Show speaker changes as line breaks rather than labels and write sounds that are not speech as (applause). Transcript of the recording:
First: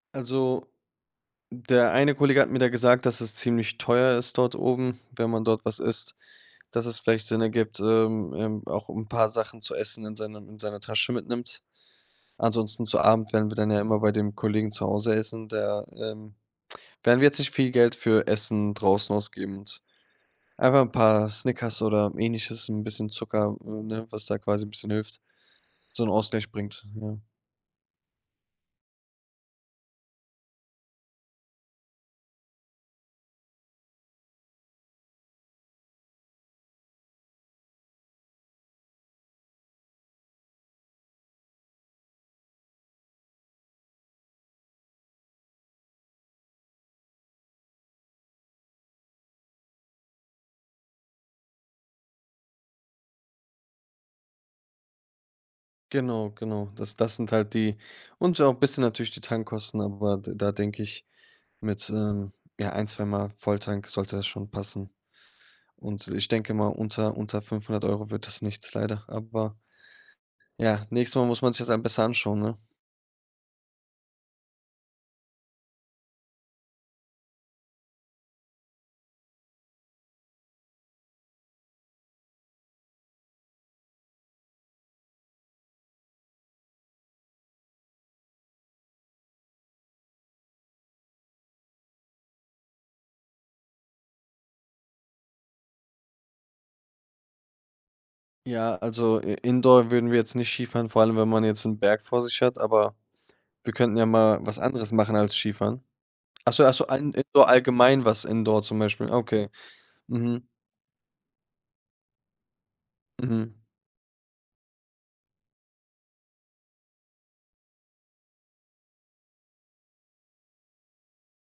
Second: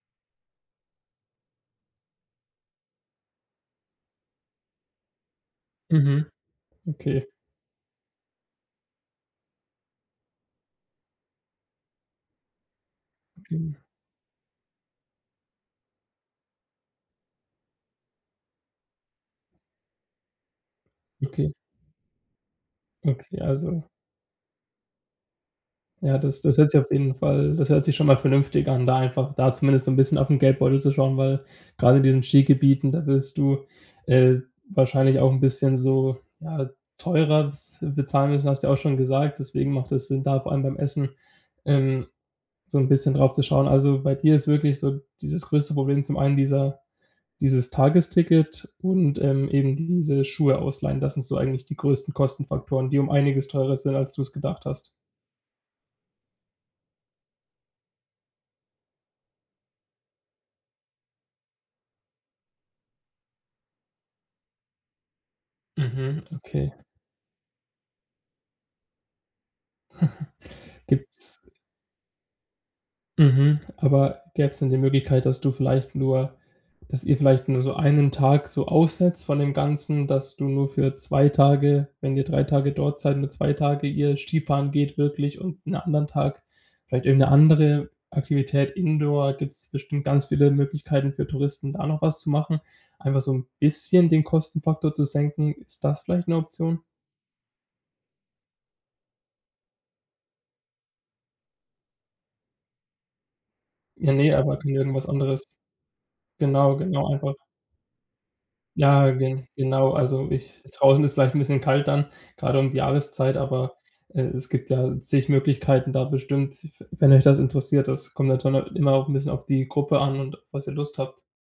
Also, der eine Kollege hat mir da gesagt, dass es ziemlich teuer ist dort oben, wenn man dort was isst,
Mhm.
dass es vielleicht
Okay.
Sinn ergibt, ähm ähm, auch 'n paar Sachen zu essen in seinem in seiner Tasche mitnimmt. Ansonsten, zu Abend, werden wir dann ja
Okay.
immer bei dem Kollegen zu Hause essen, der ähm, werden wir jetzt nicht viel Geld für Essen draußen ausgeben und einfach paar
Okay.
Snickers oder Ähnliches, 'n bisschen
Okay,
Zucker, äh,
also
ne, was da quasi 'n bisschen hilft, so 'n
Ja, das
Ausgleich
das hört sich
bringt,
auf jeden
ne?
Fall das hört sich schon mal vernünftig an, da einfach da zumindest so 'n bisschen auf 'n Geldbeutel zu schauen, weil, gerade in diesen Skigebieten, da wirst du, äh, wahrscheinlich auch 'n bisschen so, ja, teurer bes äh, bezahlen müssen, hast du ja auch schon gesagt, deswegen macht es Sinn, da vor allem beim Essen, ähm, so 'n bisschen drauf zu schauen. Also, bei dir ist wirklich so dieses größte Problem zum einen dieser dieses Tagesticket und, ähm, eben diese Schuhe ausleihen. Das sind so eigentlich die größten Kostenfaktoren, die um einiges teurer sind, als du es gedacht hast.
Genau genau. Das das sind halt die und ja auch bisschen natürlich die Tankkosten, aber d da denk ich, mit, ähm, ja, 1, 2 mal Volltank sollte das schon passen. Und,
Mhm.
ich denke mal,
Okay.
unter unter 500 € wird das nichts, leider. Aber
(chuckles)
ja, nächstes Mal
Gibt's
muss man sich es halt besser anschauen, ne?
Mhm, aber gäbe es denn die Möglichkeit, dass du vielleicht nur dass ihr vielleicht nur so 1 Tag so aussetzt von dem Ganzen, dass du nur für 2 Tage, wenn ihr 3 Tage dort seid, nur 2 Tage ihr Skifahren geht wirklich und 'n anderen Tag vielleicht irgend 'ne andere Aktivität Indoor gibt es bestimmt ganz viele Möglichkeiten für Touristen, da noch was zu machen, einfach so 'n bisschen den Kostenfaktor zu senken. Ist das vielleicht 'ne Option?
Ja, also I Indoor würden wir jetzt nicht Skifahren, vor allem, wenn man jetzt 'n Berg vor sich hat, aber wir könnten ja
Ja ne,
mal
aber
was
g
anderes
irgendwas
machen als
anderes.
Skifahren. Ach so ach
Genau,
so,
genau,
ein
einfach
Indoor allgemein was Indoor zum
Ja,
Beispiel.
ge
Okay.
genau, also
Mhm.
ich draußen ist vielleicht 'n bisschen kalt dann, gerade um die Jahreszeit,
Mhm.
aber, äh, es gibt ja zig Möglichkeiten da bestimmt, w wenn euch das interessiert, das kommt (unintelligible) immer auch 'n bisschen auf die Gruppe an und was ihr Lust habt.